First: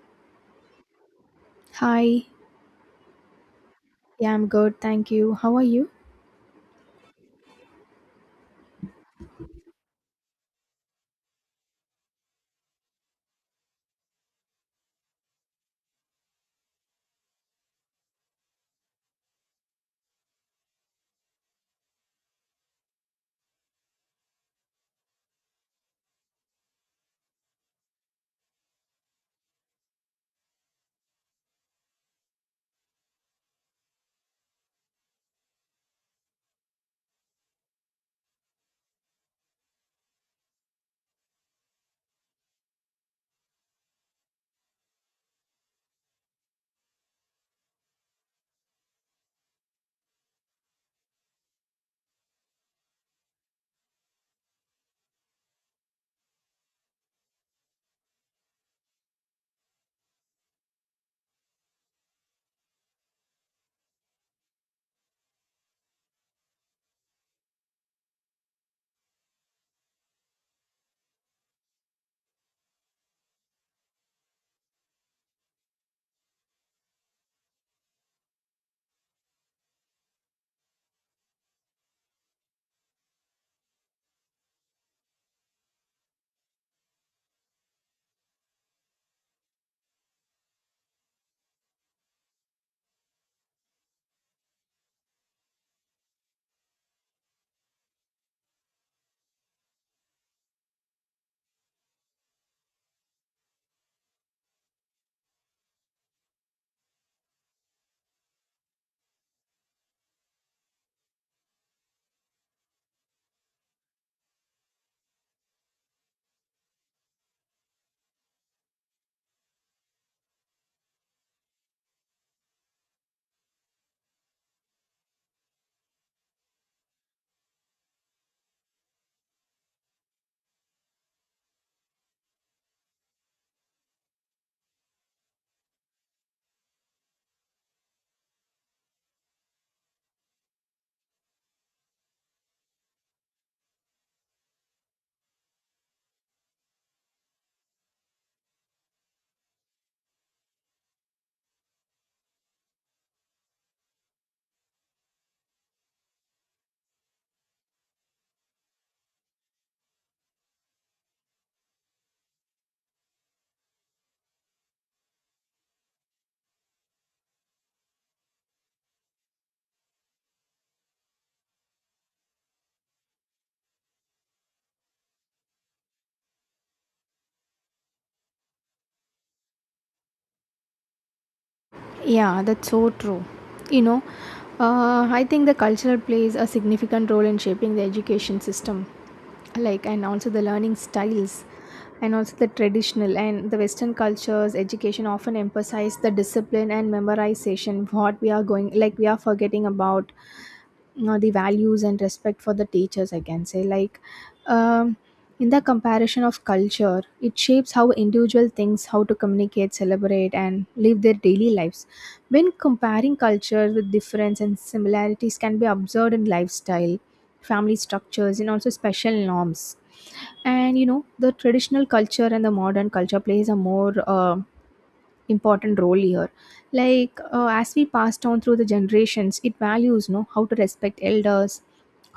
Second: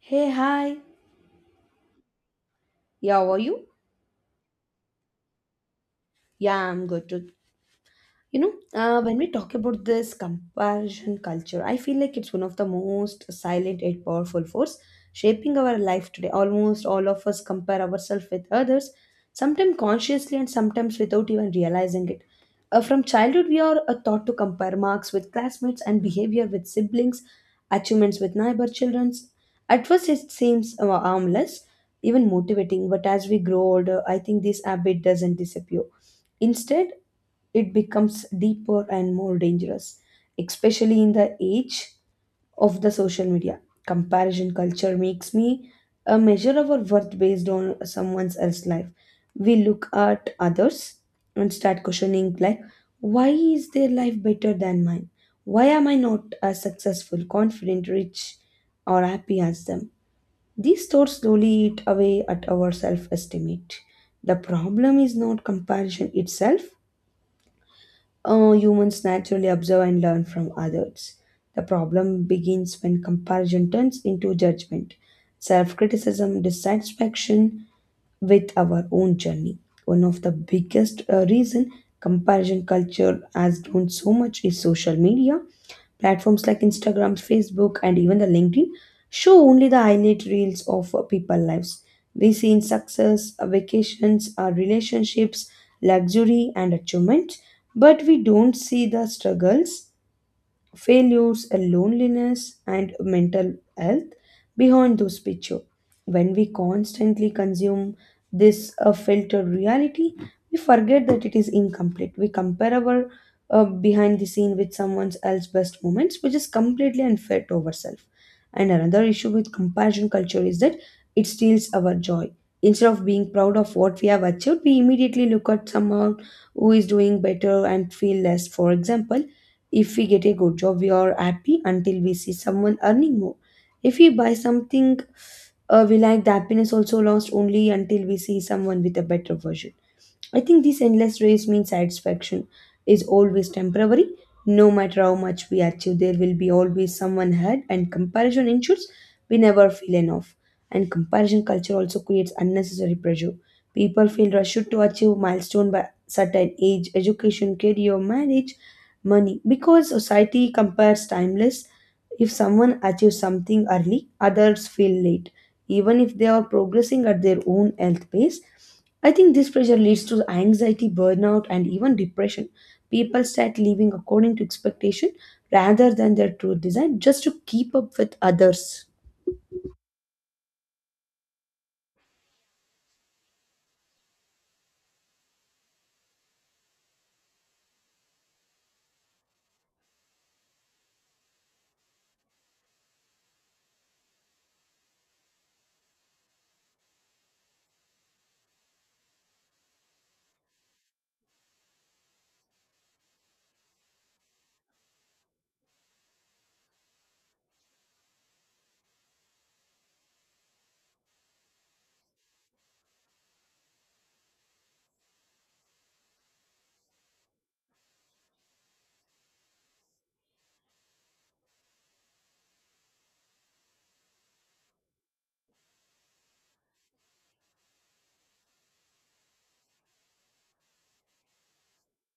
Hey, hi. Hi, Yeah, how are you? yeah, I'm good, thank you. How are you? Yeah, I'm good too. When we talk about this comparison culture, I feel like it's one of the most silent yet powerful force shaping our life today. Almost all of us compare ourselves with others, sometimes consciously and sometimes without even realizing it. From childhood, we are taught to compare marks with classmates and behavior with siblings, achievements with neighbor children. At first, it seems harmless, even motivating, but as we grow older, I think this habit doesn't disappear. Instead, it becomes deeper and more dangerous, especially in the age of the social media. Comparison culture makes me a measure of our worth based on someone else's life. We look at others and start questioning like, why is their life better than mine? Why am I not as successful, confident, rich, or happy as them? These thoughts slowly eat away at our self estimate. The problem is not comparison itself, humans naturally observe and learn from others. The problem begins when comparison turns into judgment. Self criticism, dissatisfaction, with our own journey. One of the biggest reason comparison culture has grown so much is social media. Platforms like Instagram, Facebook, and even the LinkedIn show only the highlight reels of people lives. We see in success, vacations, our relationships, luxury, and achievements, but we don't see the struggles failures, loneliness, and mental health behind those pictures. When we constantly consume this filtered reality, we forget that it is incomplete. We compare our behind the scene with someone else's best moments, which is completely unfair to ourselves. And another issue with comparison culture is that it steals our joy. Instead of being proud of what we have achieved, we immediately look at someone who is doing better and feel less. For example, if we get a good job, we are happy until we see someone earning more. If we buy something we like, the happiness also lasts only until we see someone with a better version. I think this endless race means satisfaction is always temporary. No matter how much we achieve, there will be always someone ahead, and comparison ensures we never feel enough. And comparison culture also creates unnecessary pressure. People feel rushed to achieve milestone by certain age, education, career, marriage, money, because society compares timeless. If someone achieves something early, others feel late, even if they are progressing at their own health pace. I think this pressure leads to anxiety, burnout, and even depression. People start living according to expectation rather than their true design just to keep up with others. Yeah, that's so true. You know, I think the culture plays a significant role in shaping the education system, like, and also the learning styles, and also the traditional and the Western cultures. Education often emphasize the discipline and memorization. What we are going, like, we are forgetting about you know, the values and respect for the teachers. I can say, like, um, in the comparison of culture, it shapes how individual thinks, how to communicate, celebrate, and live their daily lives when comparing cultures with difference and similarities can be observed in lifestyle, family structures, and also special norms. And you know, the traditional culture and the modern culture plays a more important role here, like as we passed on through the generations, it values know how to respect elders,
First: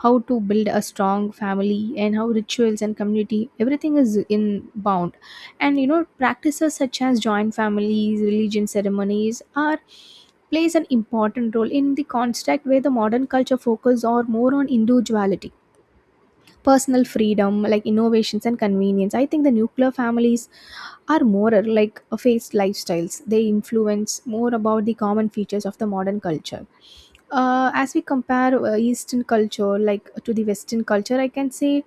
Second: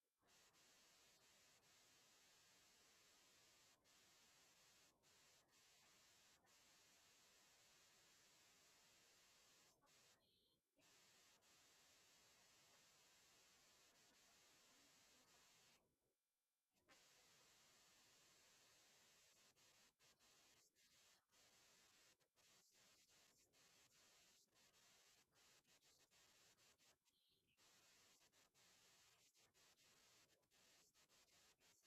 how to build a strong family, and how rituals and community everything is in bound. And you know, practices such as joint families, religion ceremonies are plays an important role in the construct, where the modern culture focus or more on individuality, personal freedom, like innovations and convenience. I think the nuclear families are more like a phased lifestyles. They influence more about the common features of the modern culture. As we compare Eastern culture like to the Western culture, I can say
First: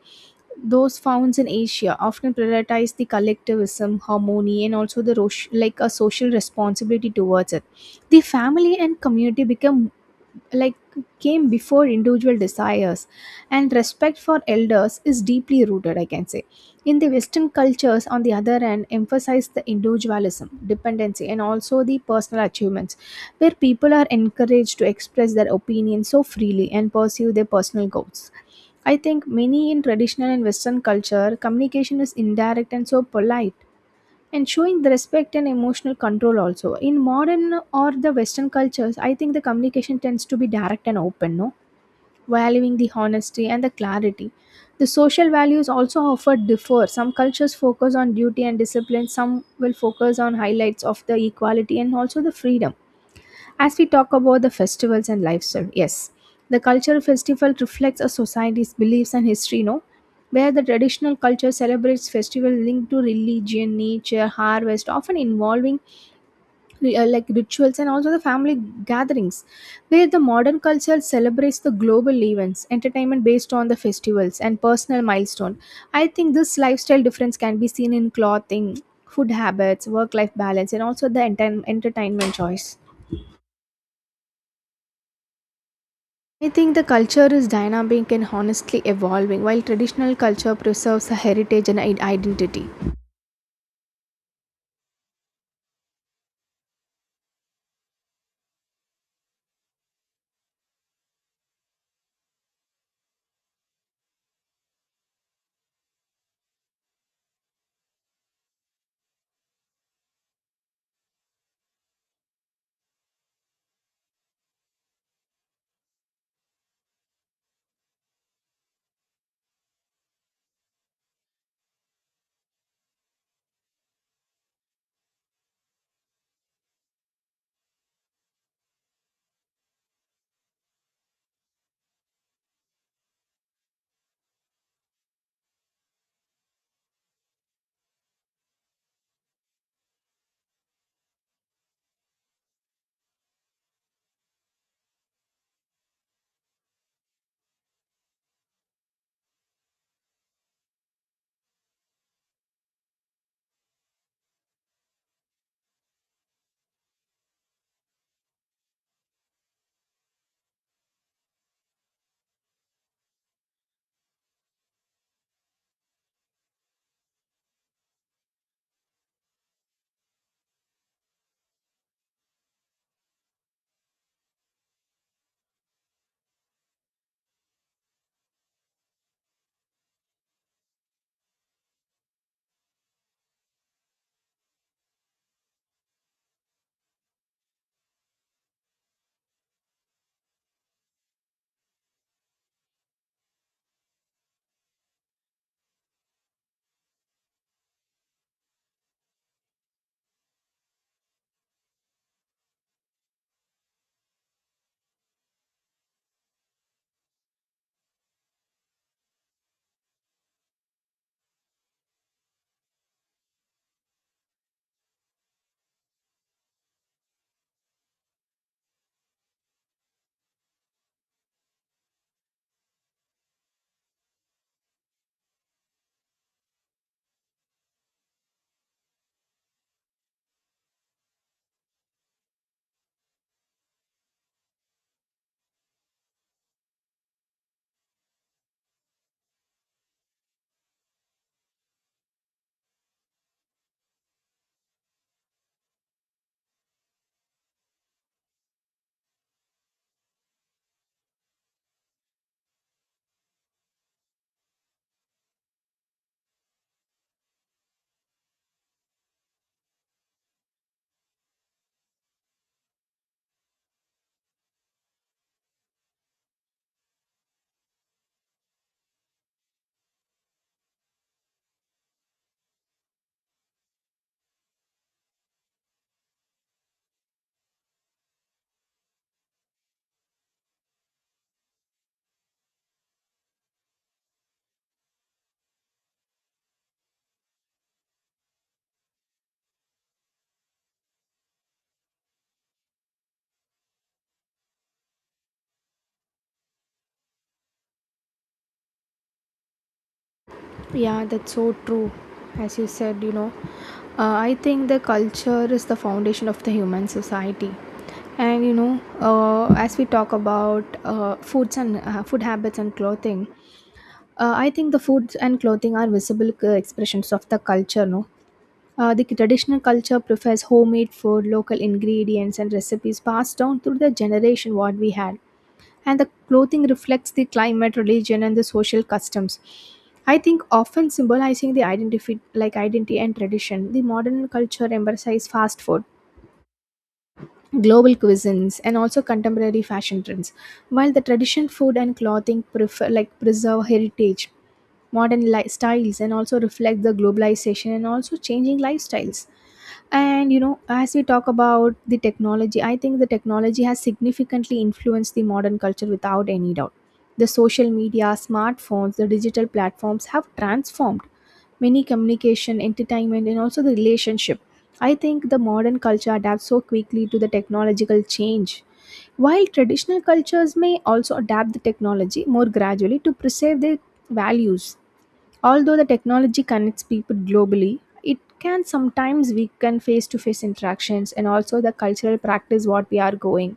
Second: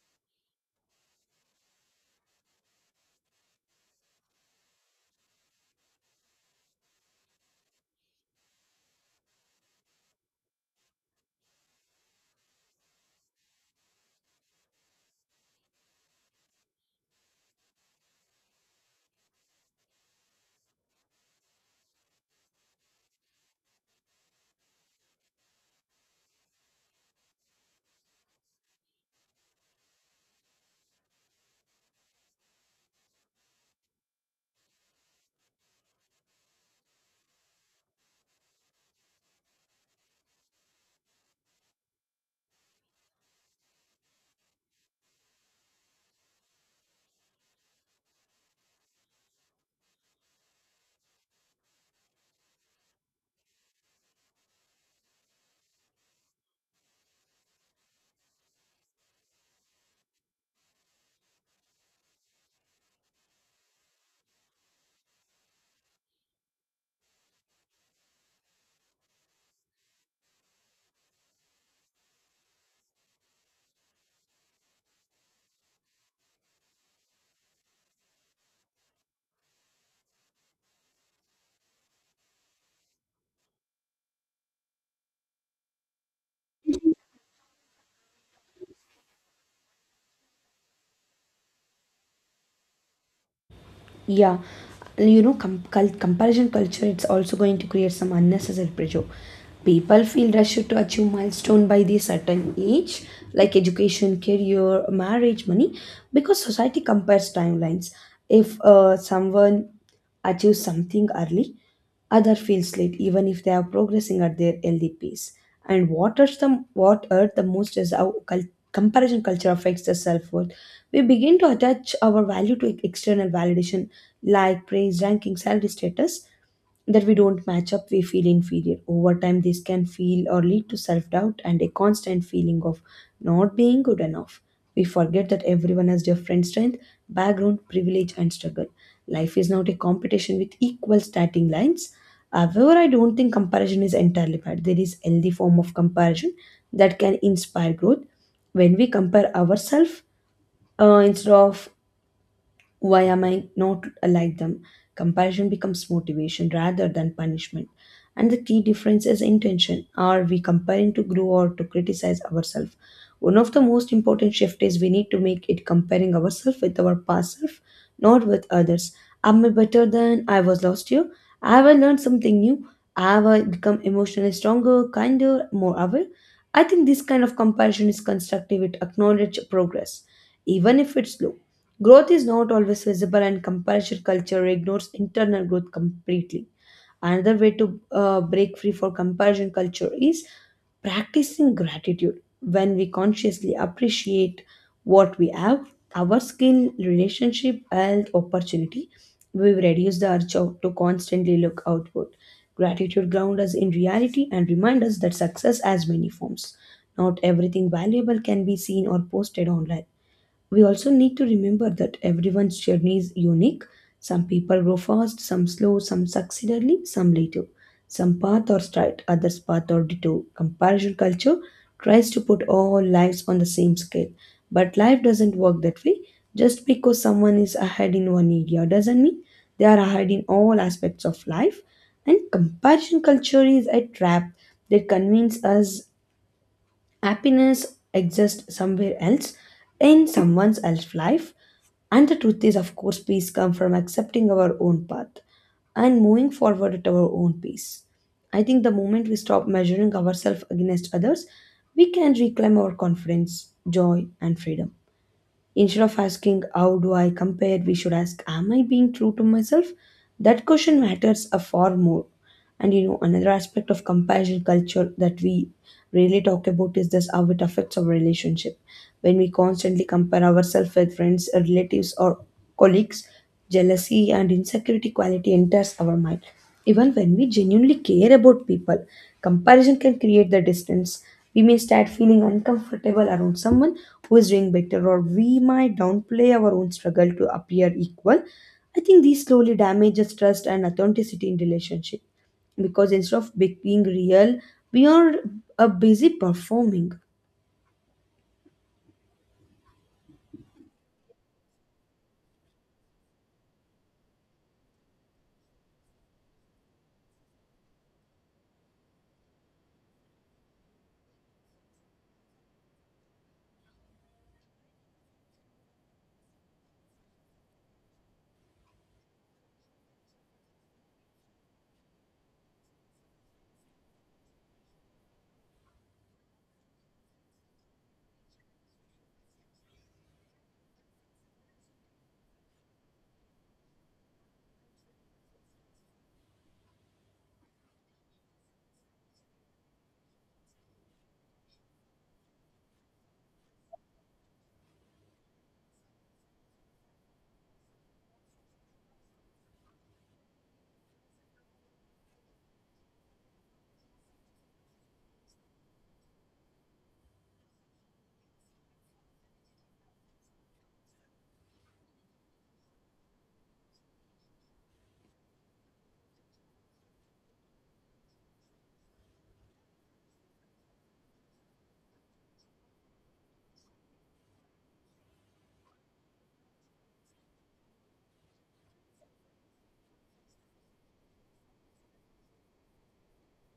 those found in Asia often prioritize the collectivism, harmony, and also the like a social responsibility towards it. The family and community become like came before individual desires, and respect for elders is deeply rooted, I can say. In the Western cultures, on the other hand, emphasize the individualism, dependency, and also the personal achievements, where people are encouraged to express their opinions so freely and pursue their personal goals. I think many in traditional and Western culture, communication is indirect and so polite, and showing the respect and emotional control also. In modern or the Western cultures, I think the communication tends to be direct and open, no? Valuing the honesty and the clarity. The social values also offer differ. Some cultures focus on duty and discipline, some will focus on highlights of the equality and also the freedom. As we talk about the festivals and lifestyle, yes, the cultural festival reflects a society's beliefs and history, no? Where the traditional culture celebrates festivals linked to religion, nature, harvest, often involving like rituals and also the family gatherings. Where the modern culture celebrates the global events, entertainment based on the festivals, and personal milestone. I think this lifestyle difference can be seen in clothing, food habits, work-life balance, and also the entertainment choice. I think the culture is dynamic and honestly evolving, while traditional culture preserves a heritage and identity. Yeah, comparison culture it's also going to create some unnecessary pressure. People feel rushed to achieve milestone by the certain age, like education, career, marriage, money, because society compares timelines. If someone achieves something early, other feels late, even if they are progressing at their healthy pace. And what hurt the most is how comparison culture affects the self-worth. We begin to attach our value to external validation, like praise, ranking, salary status, that we don't match up, we feel inferior. Over time, this can feel or lead to self doubt and a constant feeling of not being good enough. We forget that everyone has different strength, background, privilege, and struggle. Life is not a competition with equal starting lines. However, I don't think comparison is entirely bad. There is healthy form of comparison that can inspire growth. When we compare ourselves instead of why am I not like them? Comparison becomes motivation rather than punishment. And the key difference is intention. Are we comparing to grow or to criticize ourselves? One of the most important shift is we need to make it comparing ourselves with our past self, not with others. Am I better than I was last year? Have I learned something new? Have I become emotionally stronger, kinder, more aware? I think this kind of comparison is constructive. It acknowledges progress, even if it's slow. Growth is not always visible, and comparison culture ignores internal growth completely. Another way to break free for comparison culture is practicing gratitude. When we consciously appreciate what we have, our skill, relationship, health, opportunity, we will reduce the urge of- to constantly look outward. Gratitude grounds us in reality and reminds us that success has many forms. Not everything valuable can be seen or posted online. We also need to remember that everyone's journey is unique. Some people grow fast, some slow, some succeed early, some later. Some path or straight, others path or detour. Comparison culture tries to put all lives on the same scale. But life doesn't work that way. Just because someone is ahead in one area doesn't mean they are ahead in all aspects of life. And comparison culture is a trap that convinces us happiness exists somewhere else, in someone else's life, and the truth is, of course, peace comes from accepting our own path and moving forward at our own pace. I think the moment we stop measuring ourselves against others, we can reclaim our confidence, joy, and freedom. Instead of asking, how do I compare? We should ask, am I being true to myself? That question matters a far more. And you know, another aspect of comparison culture that we really talk about is this how it affects our relationship. When we constantly compare ourselves with friends, relatives, or colleagues, jealousy and insecurity quality enters our mind. Even when we genuinely care about people, comparison can create the distance. We may start feeling uncomfortable around someone who is doing better, or we might downplay our own struggle to appear equal. I think these slowly damages trust and authenticity in relationship, because instead of being real, we are busy performing. Yeah, that's so true. As you said, you know, I think the culture is the foundation of the human society. And you know, as we talk about foods and food habits and clothing, I think the foods and clothing are visible expressions of the culture, no? The traditional culture prefers homemade food, local ingredients, and recipes passed down through the generation what we had. And the clothing reflects the climate, religion, and the social customs. I think often symbolizing the identity, like identity and tradition. The modern culture emphasizes fast food, global cuisines, and also contemporary fashion trends, while the tradition food and clothing prefer, like preserve heritage, modern styles, and also reflect the globalization and also changing lifestyles. And you know, as we talk about the technology, I think the technology has significantly influenced the modern culture without any doubt. The social media, smartphones, the digital platforms have transformed many communication, entertainment, and also the relationship. I think the modern culture adapts so quickly to the technological change. While traditional cultures may also adapt the technology more gradually to preserve their values, although the technology connects people globally, it can sometimes weaken face to face interactions and also the cultural practice what we are going.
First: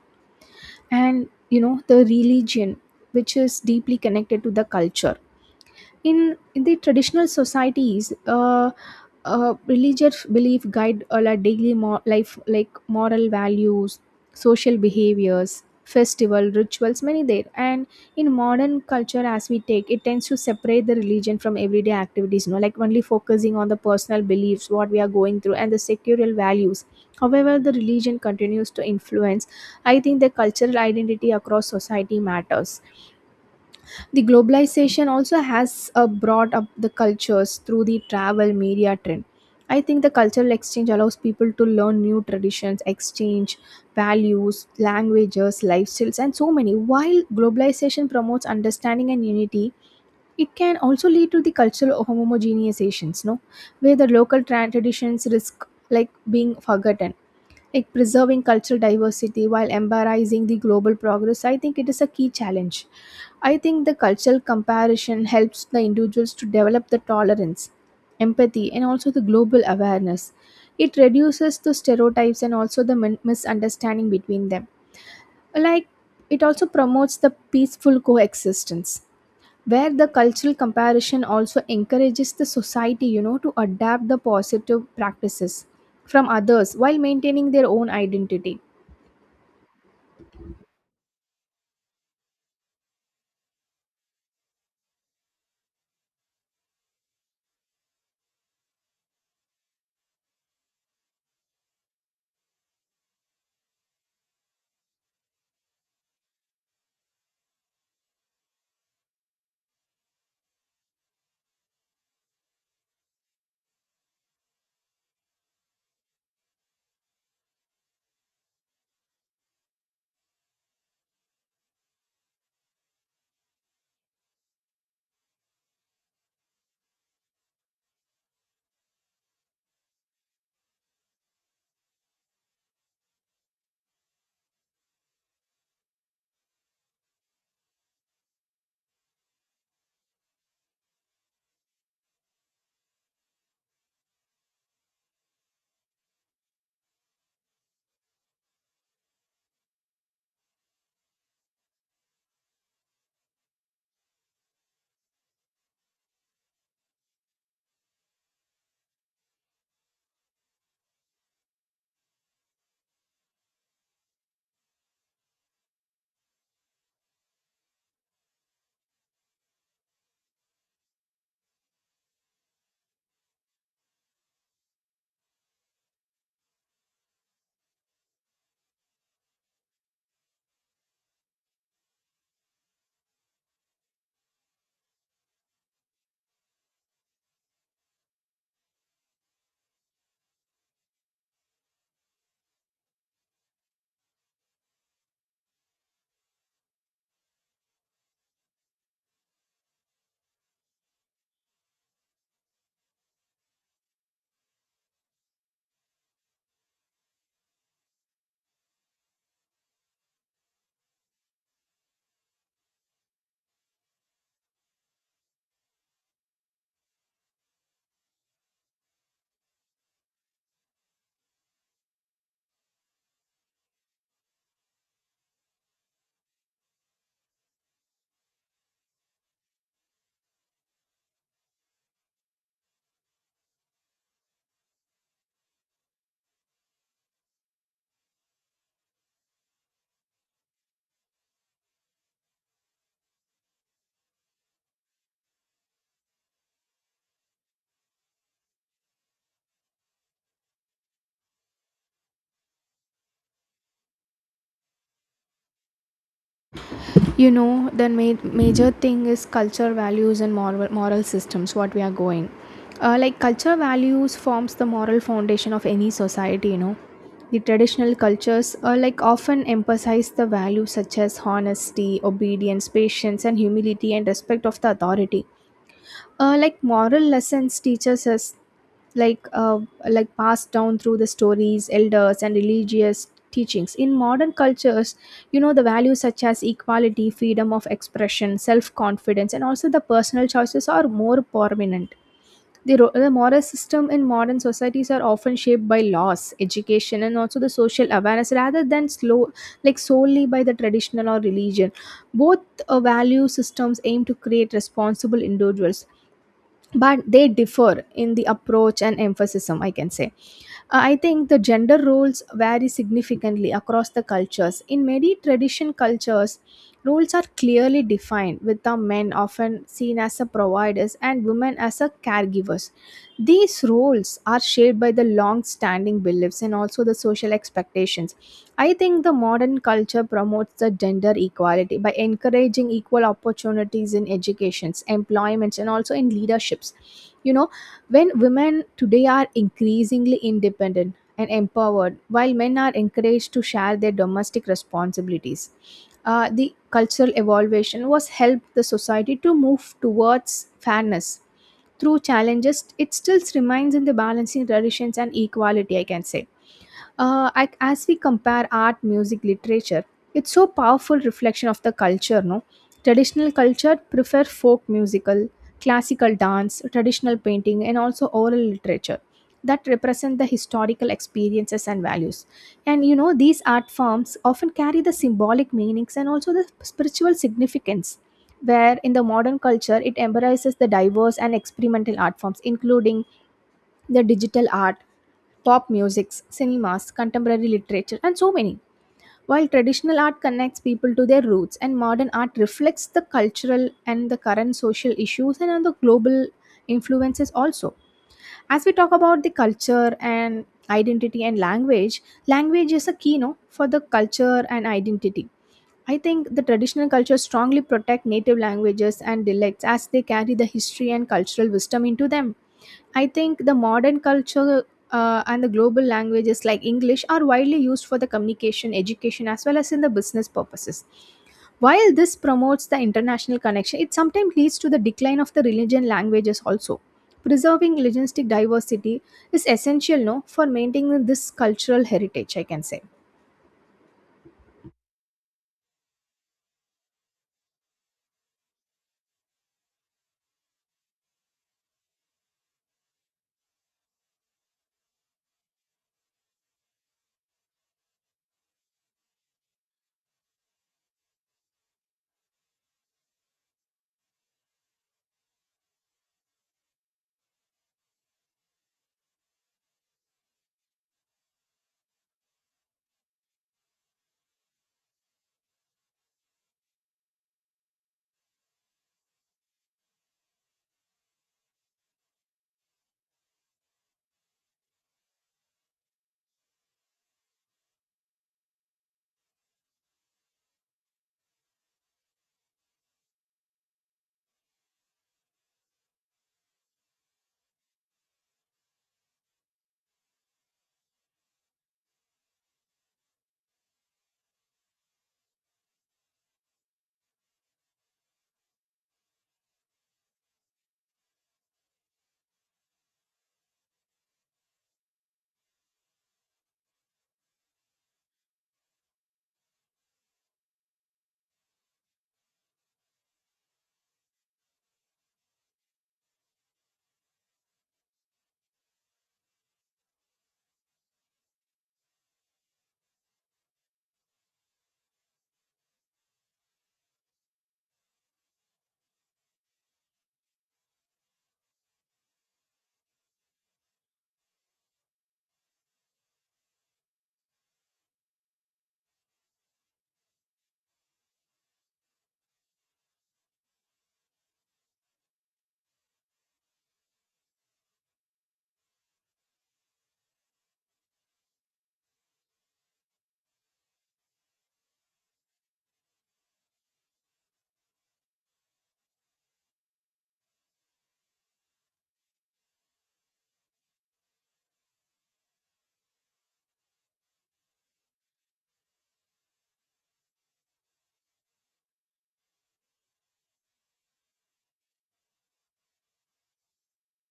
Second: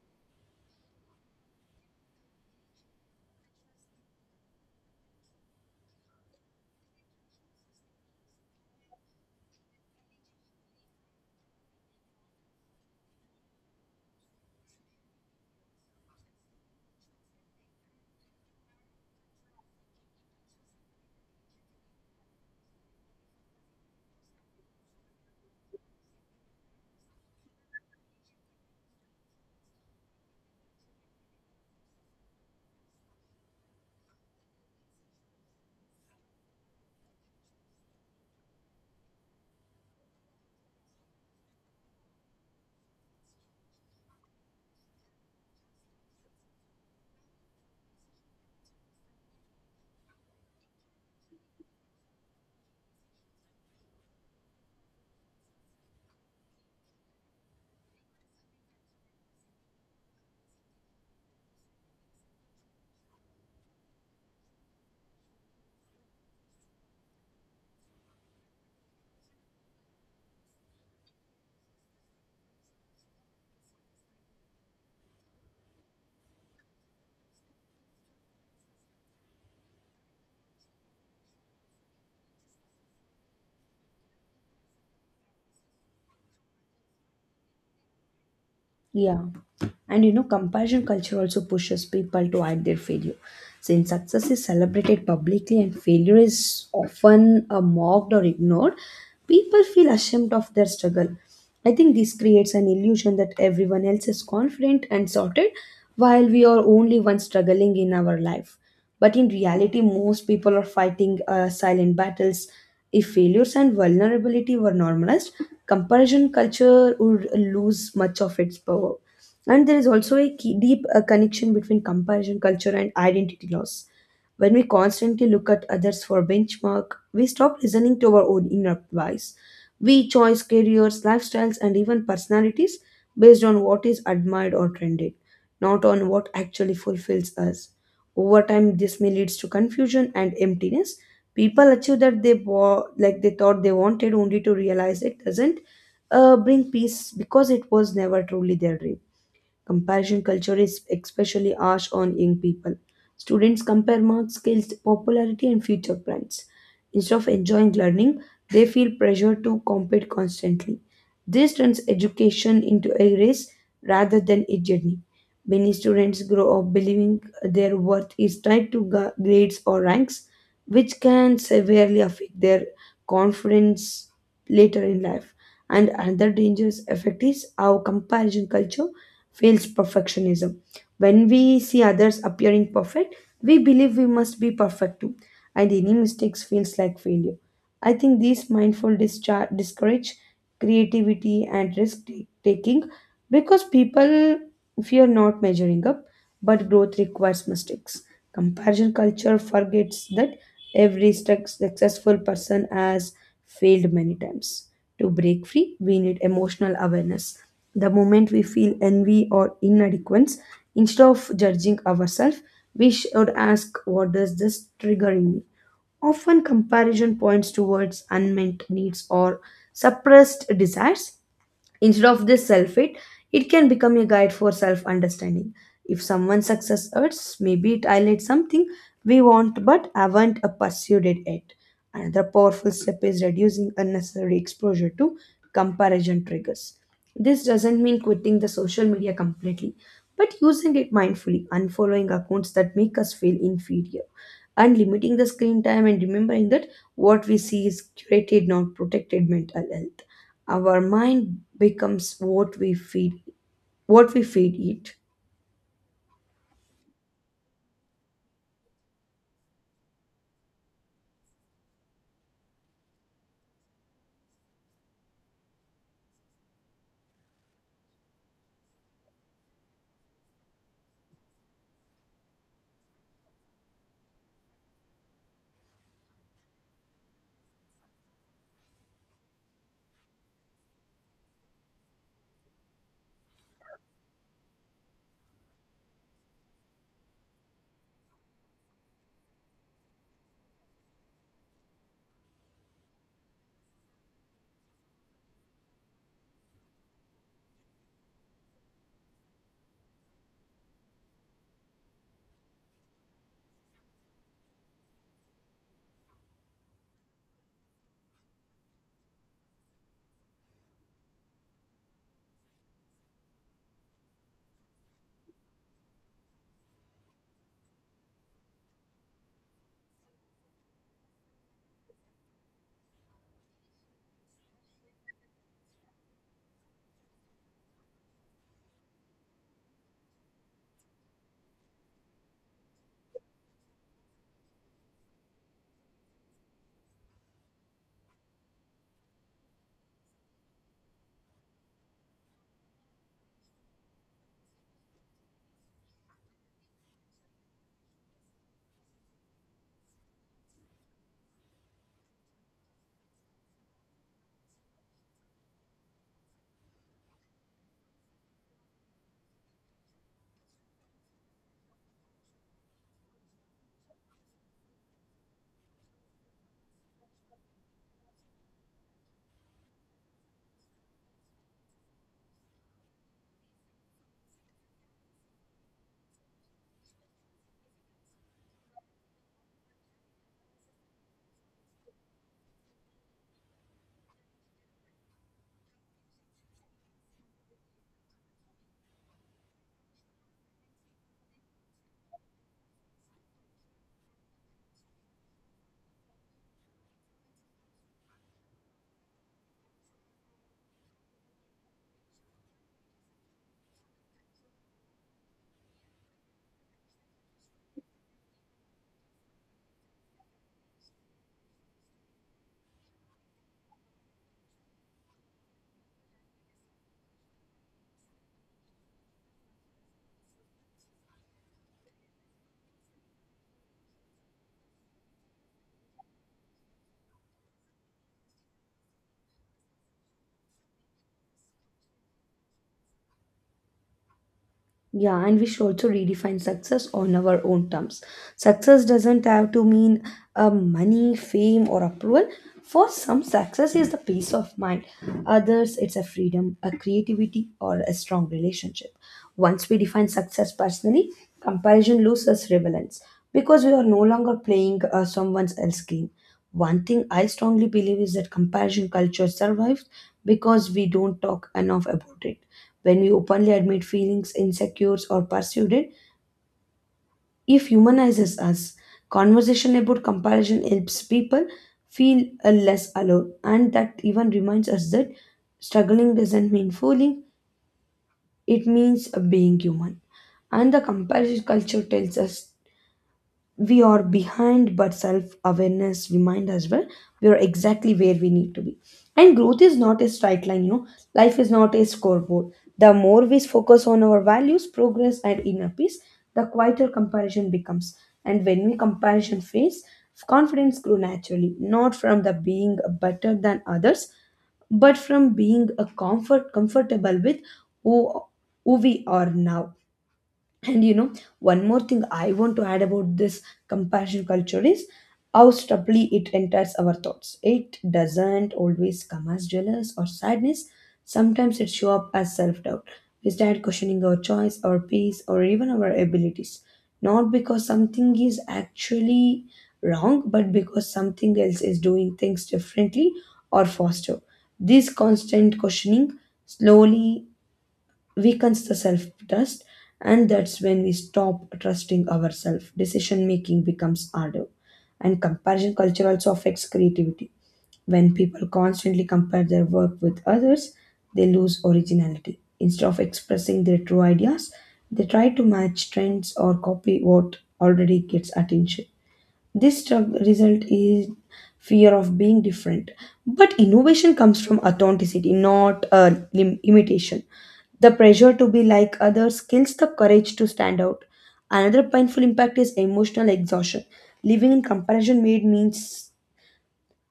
And you know, the religion, which is deeply connected to the culture in the traditional societies, religious belief guide our like daily life like moral values, social behaviors, festival rituals many there. And in modern culture, as we take it, tends to separate the religion from everyday activities, you know, like only focusing on the personal beliefs what we are going through and the sectorial values. However, the religion continues to influence, I think, the cultural identity across society matters. The globalization also has brought up the cultures through the travel media trend. I think the cultural exchange allows people to learn new traditions, exchange values, languages, lifestyles, and so many. While globalization promotes understanding and unity, it can also lead to the cultural homogenizations, no? Where the local traditions risk like being forgotten, like preserving cultural diversity while embracing the global progress, I think it is a key challenge. I think the cultural comparison helps the individuals to develop the tolerance, empathy, and also the global awareness. It reduces the stereotypes and also the misunderstanding between them, like it also promotes the peaceful coexistence, where the cultural comparison also encourages the society, you know, to adapt the positive practices from others while maintaining their own identity. Yeah. And you know, comparison culture also pushes people to hide their failure. Since success is celebrated publicly and failure is often mocked or ignored, people feel ashamed of their struggle. I think this creates an illusion that everyone else is confident and sorted while we are only one struggling in our life. But in reality, most people are fighting silent battles. If failures and vulnerability were normalized, comparison culture would lose much of its power. And there is also a key, deep connection between comparison culture and identity loss. When we constantly look at others for benchmark, we stop listening to our own inner voice. We choose careers, lifestyles, and even personalities based on what is admired or trended, not on what actually fulfills us. Over time, this may leads to confusion and emptiness. People achieve that they they thought they wanted, only to realize it doesn't bring peace because it was never truly their dream. Comparison culture is especially harsh on young people. Students compare marks, skills, popularity, and future plans. Instead of enjoying learning, they feel pressure to compete constantly. This turns education into a race rather than a journey. Many students grow up believing their worth is tied to grades or ranks, which can severely affect their confidence later in life. And another dangerous effect is how comparison culture fails perfectionism. When we see others appearing perfect, we believe we must be perfect too, and any mistakes feels like failure. I think these mindful discharge discourage creativity and risk taking, because people fear not measuring up. But growth requires mistakes. Comparison culture forgets that every successful person has failed many times. To break free, we need emotional awareness. The moment we feel envy or inadequacy, instead of judging ourselves, we should ask, what does this triggering me? Often, comparison points towards unmet needs or suppressed desires. Instead of this self hate, it can become a guide for self understanding. If someone's success hurts, maybe it highlights something we want but haven't pursued it yet. Another powerful step is reducing unnecessary exposure to comparison triggers. This doesn't mean quitting the social media completely, but using it mindfully, unfollowing accounts that make us feel inferior, and limiting the screen time, and remembering that what we see is curated, not protected mental health. Our mind becomes what we feed it. You know, the major thing is culture values and moral systems what we are going. Like culture values forms the moral foundation of any society, you know. The traditional cultures like often emphasize the values such as honesty, obedience, patience, and humility, and respect of the authority. Like moral lessons teaches us, like uh, like passed down through the stories, elders, and religious teachings. In modern cultures, you know, the values such as equality, freedom of expression, self confidence, and also the personal choices are more prominent. The moral system in modern societies are often shaped by laws, education, and also the social awareness, rather than slow like solely by the traditional or religion. Both value systems aim to create responsible individuals, but they differ in the approach and emphasis, I can say I think the gender roles vary significantly across the cultures. In many tradition cultures, roles are clearly defined, with the men often seen as the providers and women as the caregivers. These roles are shaped by the long-standing beliefs and also the social expectations. I think the modern culture promotes the gender equality by encouraging equal opportunities in educations, employments, and also in leaderships. You know, when women today are increasingly independent and empowered, while men are encouraged to share their domestic responsibilities, the cultural evolution was helped the society to move towards fairness through challenges. It still remains in the balancing traditions and equality, I can say. As we compare art, music, literature, it's so powerful reflection of the culture. No, traditional culture prefer folk musical, classical dance, traditional painting, and also oral literature that represent the historical experiences and values. And you know, these art forms often carry the symbolic meanings and also the spiritual significance. Where in the modern culture, it embraces the diverse and experimental art forms, including the digital art, pop musics, cinemas, contemporary literature, and so many. While traditional art connects people to their roots and modern art reflects the cultural and the current social issues and the global influences also. As we talk about the culture and identity and language, language is a key, no, for the culture and identity. I think the traditional cultures strongly protect native languages and dialects as they carry the history and cultural wisdom into them. I think the modern culture and the global languages like English are widely used for the communication, education, as well as in the business purposes. While this promotes the international connection, it sometimes leads to the decline of the religion languages also. Preserving linguistic diversity is essential, no, for maintaining this cultural heritage, I can say. Yeah, and we should also redefine success on our own terms. Success doesn't have to mean money, fame, or approval. For some, success is the peace of mind. Others, it's a freedom, a creativity, or a strong relationship. Once we define success personally, comparison loses relevance because we are no longer playing someone else's game. One thing I strongly believe is that comparison culture survives because we don't talk enough about it. When we openly admit feelings, insecures, or pursued it, if humanizes us. Conversation about comparison helps people feel less alone, and that even reminds us that struggling doesn't mean fooling, it means being human. And the comparison culture tells us we are behind, but self awareness remind us, well, we are exactly where we need to be, and growth is not a straight line. You know, life is not a scoreboard. The more we focus on our values, progress and inner peace, the quieter comparison becomes. And when we comparison face, confidence grow naturally, not from the being better than others, but from being a comfortable with who who we are now. And one more thing I want to add about this compassion culture is how subtly it enters our thoughts. It doesn't always come as jealous or sadness. Sometimes it shows up as self-doubt. We start questioning our choice, our peace, or even our abilities. Not because something is actually wrong, but because something else is doing things differently or faster. This constant questioning slowly weakens the self trust, and that's when we stop trusting ourselves, decision making becomes harder. And comparison culture also affects creativity. When people constantly compare their work with others, they lose originality. Instead of expressing their true ideas, they try to match trends or copy what already gets attention. This struggle result is fear of being different. But innovation comes from authenticity, not imitation. The pressure to be like others kills the courage to stand out. Another painful impact is emotional exhaustion. Living in comparison made means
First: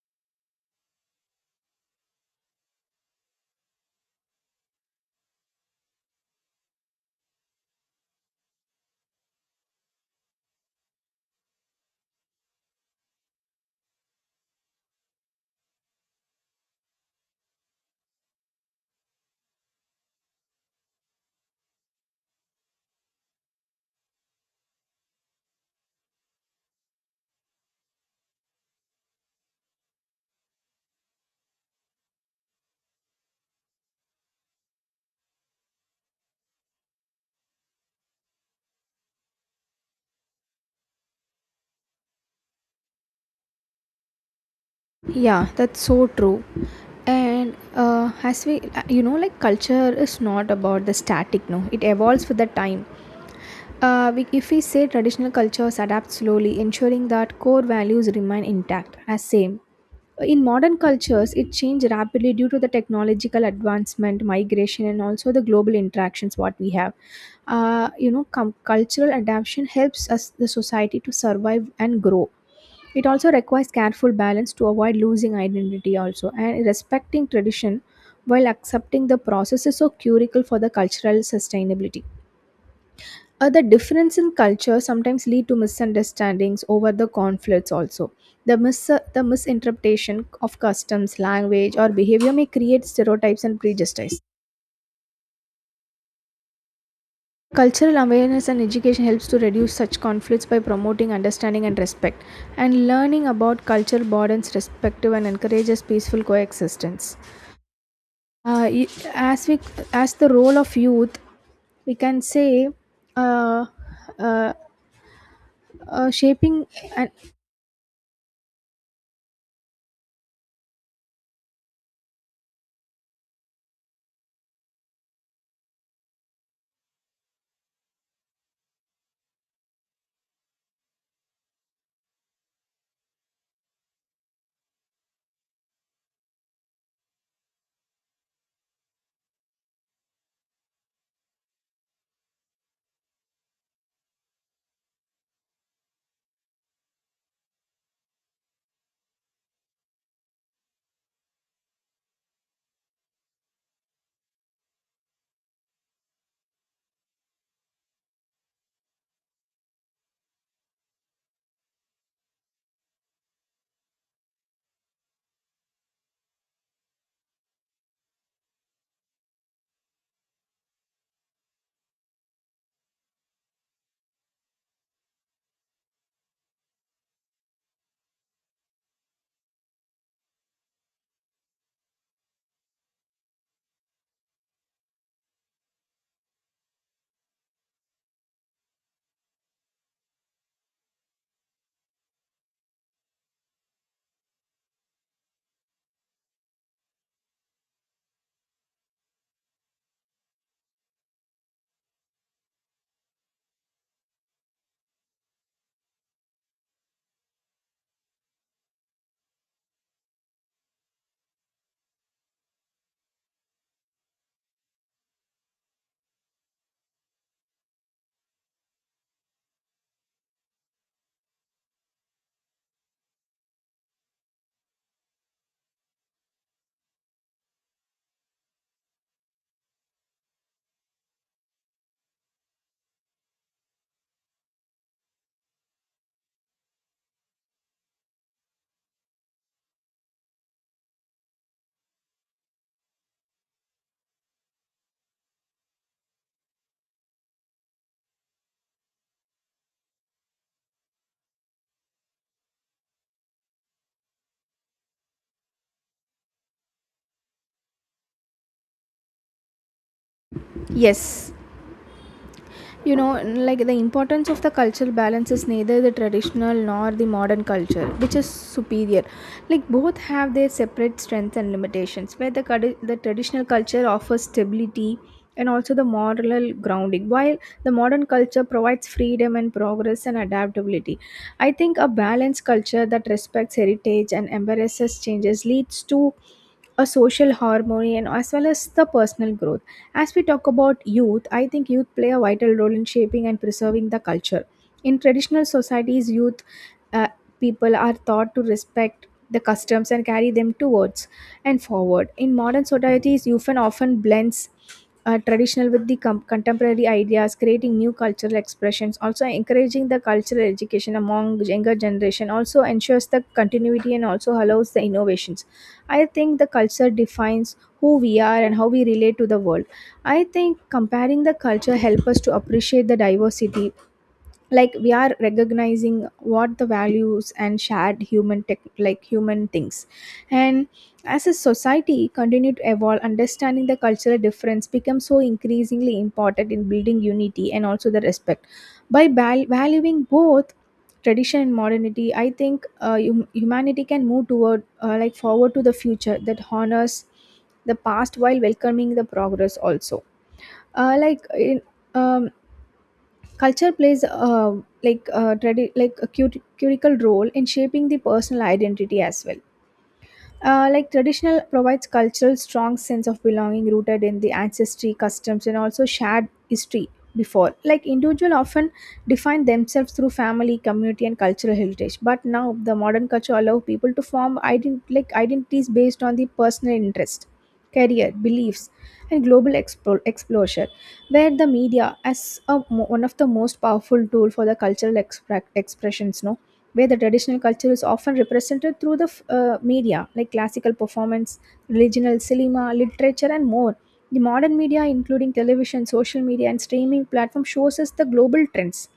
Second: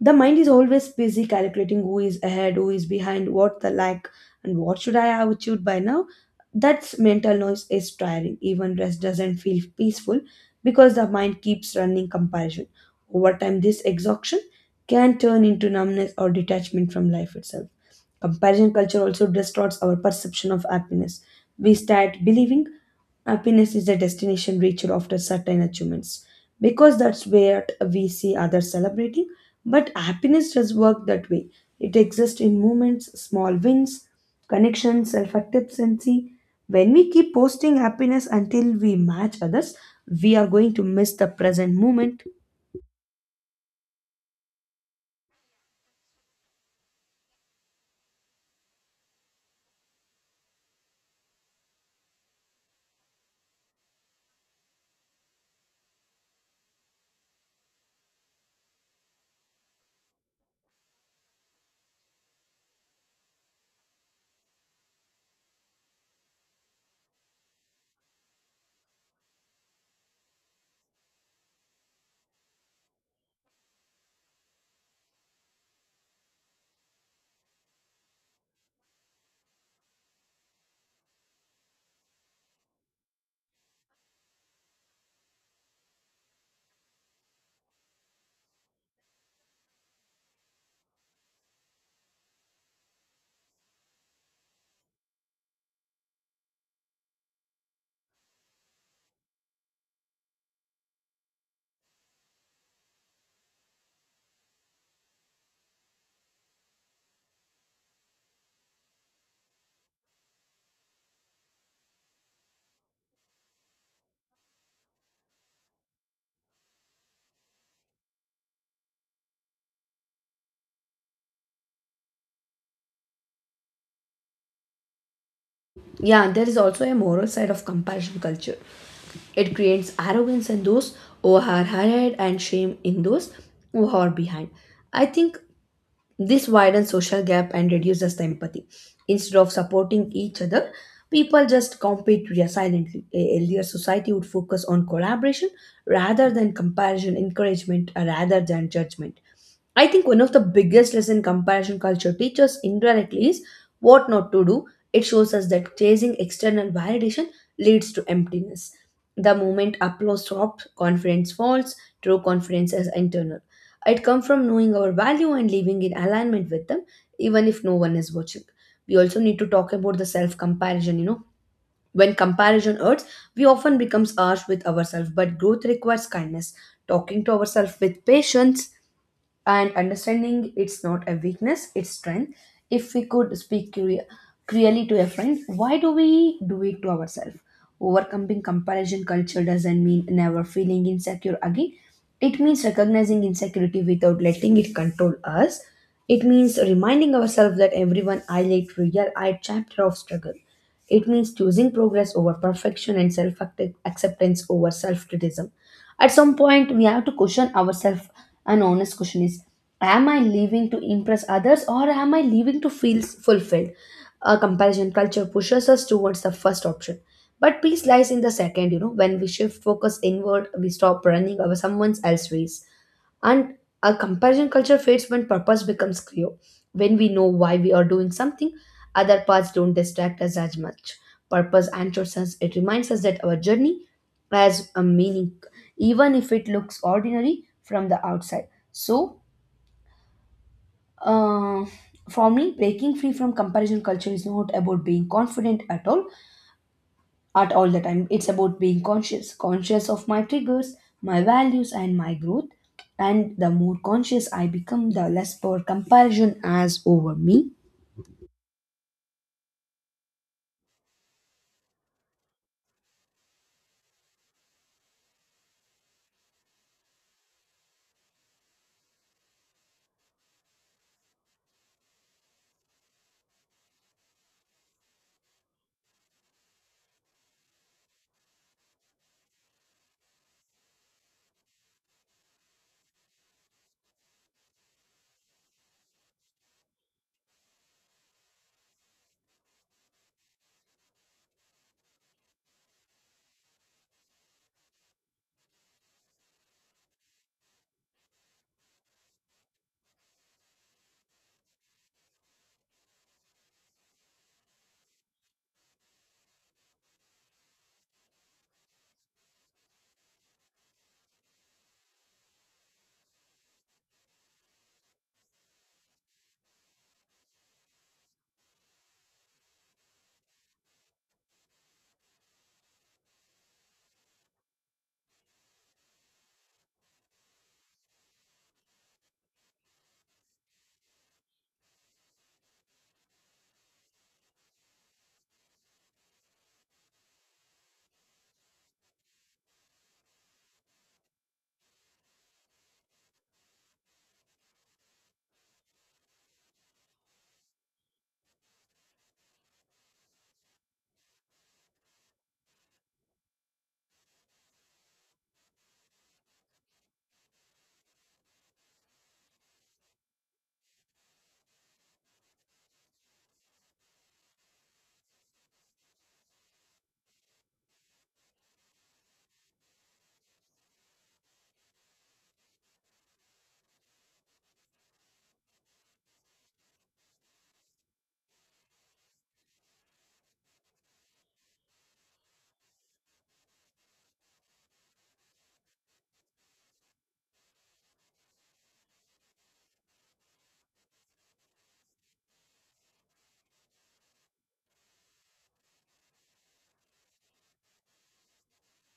the mind is always busy calculating who is ahead, who is behind, what the lack, and what should I have achieved by now. That's mental noise is tiring. Even rest doesn't feel peaceful because the mind keeps running comparison. Over time, this exhaustion can turn into numbness or detachment from life itself. Comparison culture also distorts our perception of happiness. We start believing happiness is a destination reached after certain achievements, because that's where we see others celebrating. But happiness does work that way. It exists in moments, small wins, connections, self acceptancy. When we keep posting happiness until we match others, we are going to miss the present moment. Yeah, that's so true. And you know, like culture is not about the static, no, it evolves with the time. If we say traditional cultures adapt slowly, ensuring that core values remain intact as same. In modern cultures, it changed rapidly due to the technological advancement, migration, and also the global interactions what we have. You know, cultural adaptation helps us the society to survive and grow. It also requires careful balance to avoid losing identity also and respecting tradition while accepting the process is so critical for the cultural sustainability. The difference in culture sometimes lead to misunderstandings over the conflicts also. The misinterpretation of customs, language or behavior may create stereotypes and prejudices. Cultural awareness and education helps to reduce such conflicts by promoting understanding and respect. And learning about culture broadens perspective and encourages peaceful coexistence. Uh, y- as we, as the role of youth, we can say, uh, uh, shaping and Yeah, there is also a moral side of comparison culture. It creates arrogance in those who are ahead and shame in those who are behind. I think this widens social gap and reduces the empathy. Instead of supporting each other, people just silently. A healthier society would focus on collaboration rather than comparison, encouragement rather than judgment. I think one of the biggest lesson comparison culture teaches indirectly is what not to do. It shows us that chasing external validation leads to emptiness. The moment applause stops, confidence falls, true confidence is internal. It comes from knowing our value and living in alignment with them, even if no one is watching. We also need to talk about the self comparison, you know. When comparison hurts, we often becomes harsh with ourselves, but growth requires kindness. Talking to ourselves with patience and understanding, it's not a weakness, it's strength. If we could clearly to a friend, why do we do it to ourselves? Overcoming comparison culture doesn't mean never feeling insecure again. It means recognizing insecurity without letting it control us. It means reminding ourselves that everyone highlight real eye chapter of struggle. It means choosing progress over perfection, and self acceptance over self criticism. At some point, we have to question ourselves. An honest question is, am I living to impress others, or am I living to feel fulfilled? A comparison culture pushes us towards the first option, but peace lies in the second. You know, when we shift focus inward, we stop running over someone else's race. And a comparison culture fades when purpose becomes clear. When we know why we are doing something, other paths don't distract us as much. Purpose anchors us, it reminds us that our journey has a meaning, even if it looks ordinary from the outside. So, uh, for me, breaking free from comparison culture is not about being confident at all art all the time. It's about being conscious of my triggers, my values and my growth. And the more conscious I become, the less power comparison has over me. yes, you know like the importance of the cultural balance is neither the traditional nor the modern culture which is superior, like both have their separate strengths and limitations, where the traditional culture offers stability and also the moral grounding, while the modern culture provides freedom and progress and adaptability. I think a balanced culture that respects heritage and embraces changes leads to a social harmony and as well as the personal growth. As we talk about youth, I think youth play a vital role in shaping and preserving the culture. In traditional societies, youth uh, people are taught to respect the customs and carry them towards and forward. In modern societies, youth and often blends traditional with the contemporary ideas, creating new cultural expressions. Also, encouraging the cultural education among younger generation also ensures the continuity and also allows the innovations. I think the culture defines who we are and how we relate to the world. I think comparing the culture help us to appreciate the diversity, like we are recognizing what the values and shared human tech like human things, and as a society continue to evolve, understanding the cultural difference becomes so increasingly important in building unity and also the respect, by valuing both tradition and modernity. I think humanity can move toward like forward to the future that honors the past while welcoming the progress also. uh, like in, um, Culture plays like a cur critical role in shaping the personal identity as well. Like traditional provides cultural strong sense of belonging rooted in the ancestry, customs, and also shared history before. Like individual often define themselves through family, community, and cultural heritage. But now the modern culture allow people to form like identities based on the personal interest, career, beliefs, and global exposure, where the media as one of the most powerful tool for the cultural expressions. No, where the traditional culture is often represented through the media like classical performance, regional cinema, literature, and more. The modern media, including television, social media, and streaming platform, shows us the global trends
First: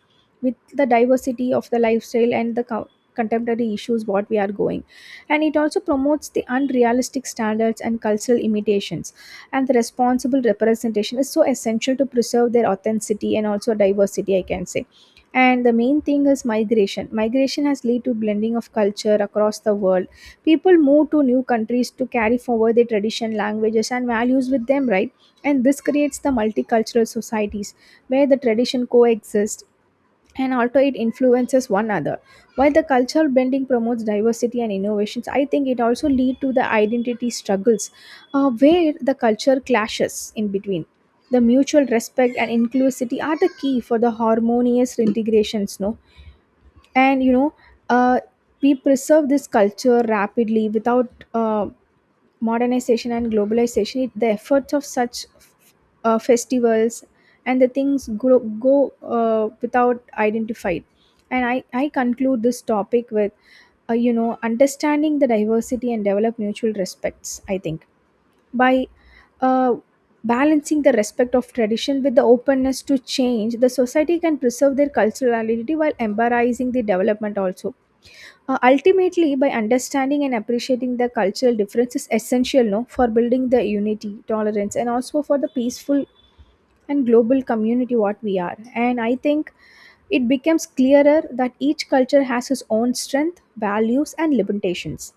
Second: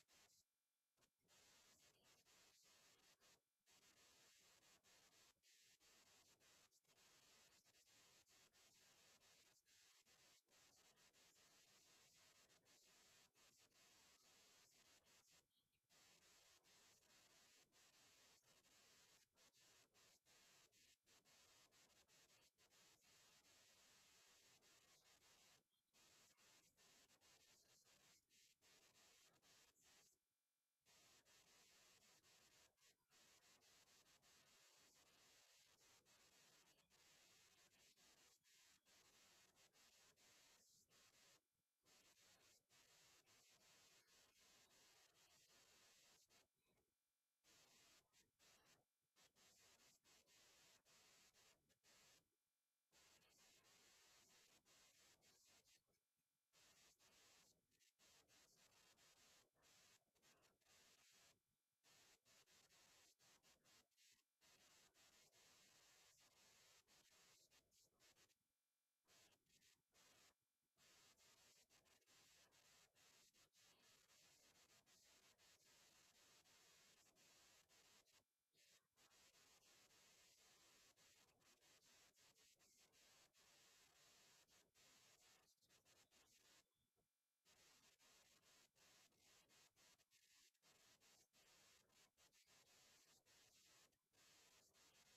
with the diversity of the lifestyle and the contemporary issues what we are going, and it also promotes the unrealistic standards and cultural imitations, and the responsible representation is so essential to preserve their authenticity and also diversity, I can say. And the main thing is migration. Migration has led to blending of culture across the world. People move to new countries to carry forward their tradition, languages and values with them, right? And this creates the multicultural societies where the tradition coexist, and also it influences one another. While the cultural blending promotes diversity and innovations, I think it also lead to the identity struggles, where the culture clashes in between. The mutual respect and inclusivity are the key for the harmonious integrations, no? And you know uh, we preserve this culture rapidly without modernization and globalization, it, the efforts of such festivals and the things go, go without identified. And I conclude this topic with, understanding the diversity and develop mutual respects. I think by uh, balancing the respect of tradition with the openness to change, the society can preserve their cultural identity while embracing the development also. Ultimately, by understanding and appreciating the cultural difference is essential, no, for building the unity, tolerance, and also for the peaceful and global community what we are. And I think it becomes clearer that each culture has its own strength, values, and limitations,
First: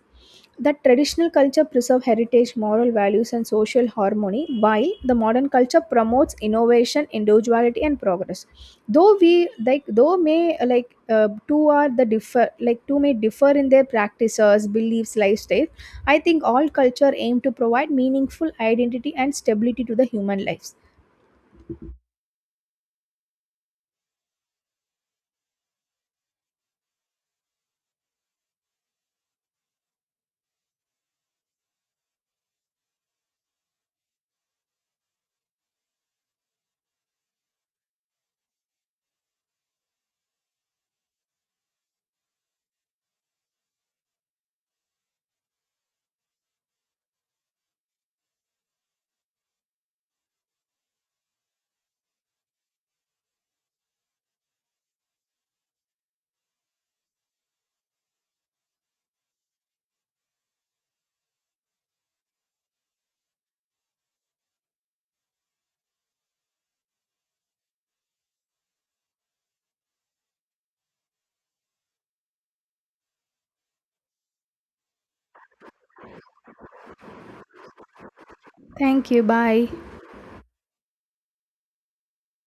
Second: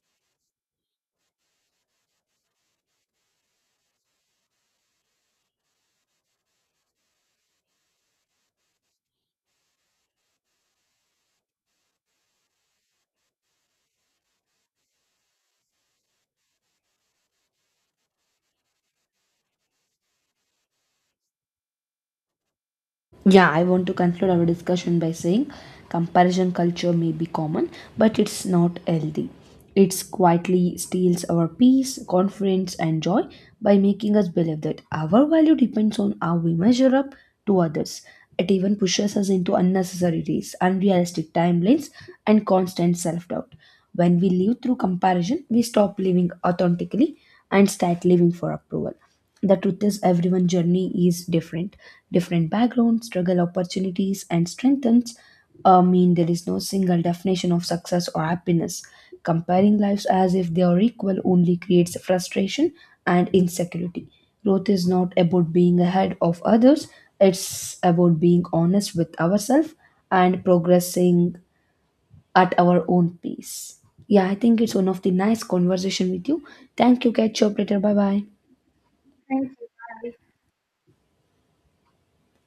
that traditional culture preserve heritage, moral values and social harmony, while the modern culture promotes innovation, individuality and progress. Though we like though may like two are the differ like two may differ in their practices, beliefs, lifestyle, I think all culture aim to provide meaningful identity and stability to the human lives. Yeah, I want to conclude our discussion by saying comparison culture may be common, but it's not healthy. It quietly steals our peace, confidence, and joy by making us believe that our value depends on how we measure up to others. It even pushes us into unnecessary race, unrealistic timelines, and constant self doubt. When we live through comparison, we stop living authentically and start living for approval. The truth is, everyone's journey is different. Different backgrounds, struggle, opportunities and strengths mean there is no single definition of success or happiness. Comparing lives as if they are equal only creates frustration and insecurity. Growth is not about being ahead of others, it's about being honest with ourselves and progressing at our own pace. Yeah, I think it's one of the nice conversation with you. Thank you, catch you up later, bye bye. Thank you. Bye.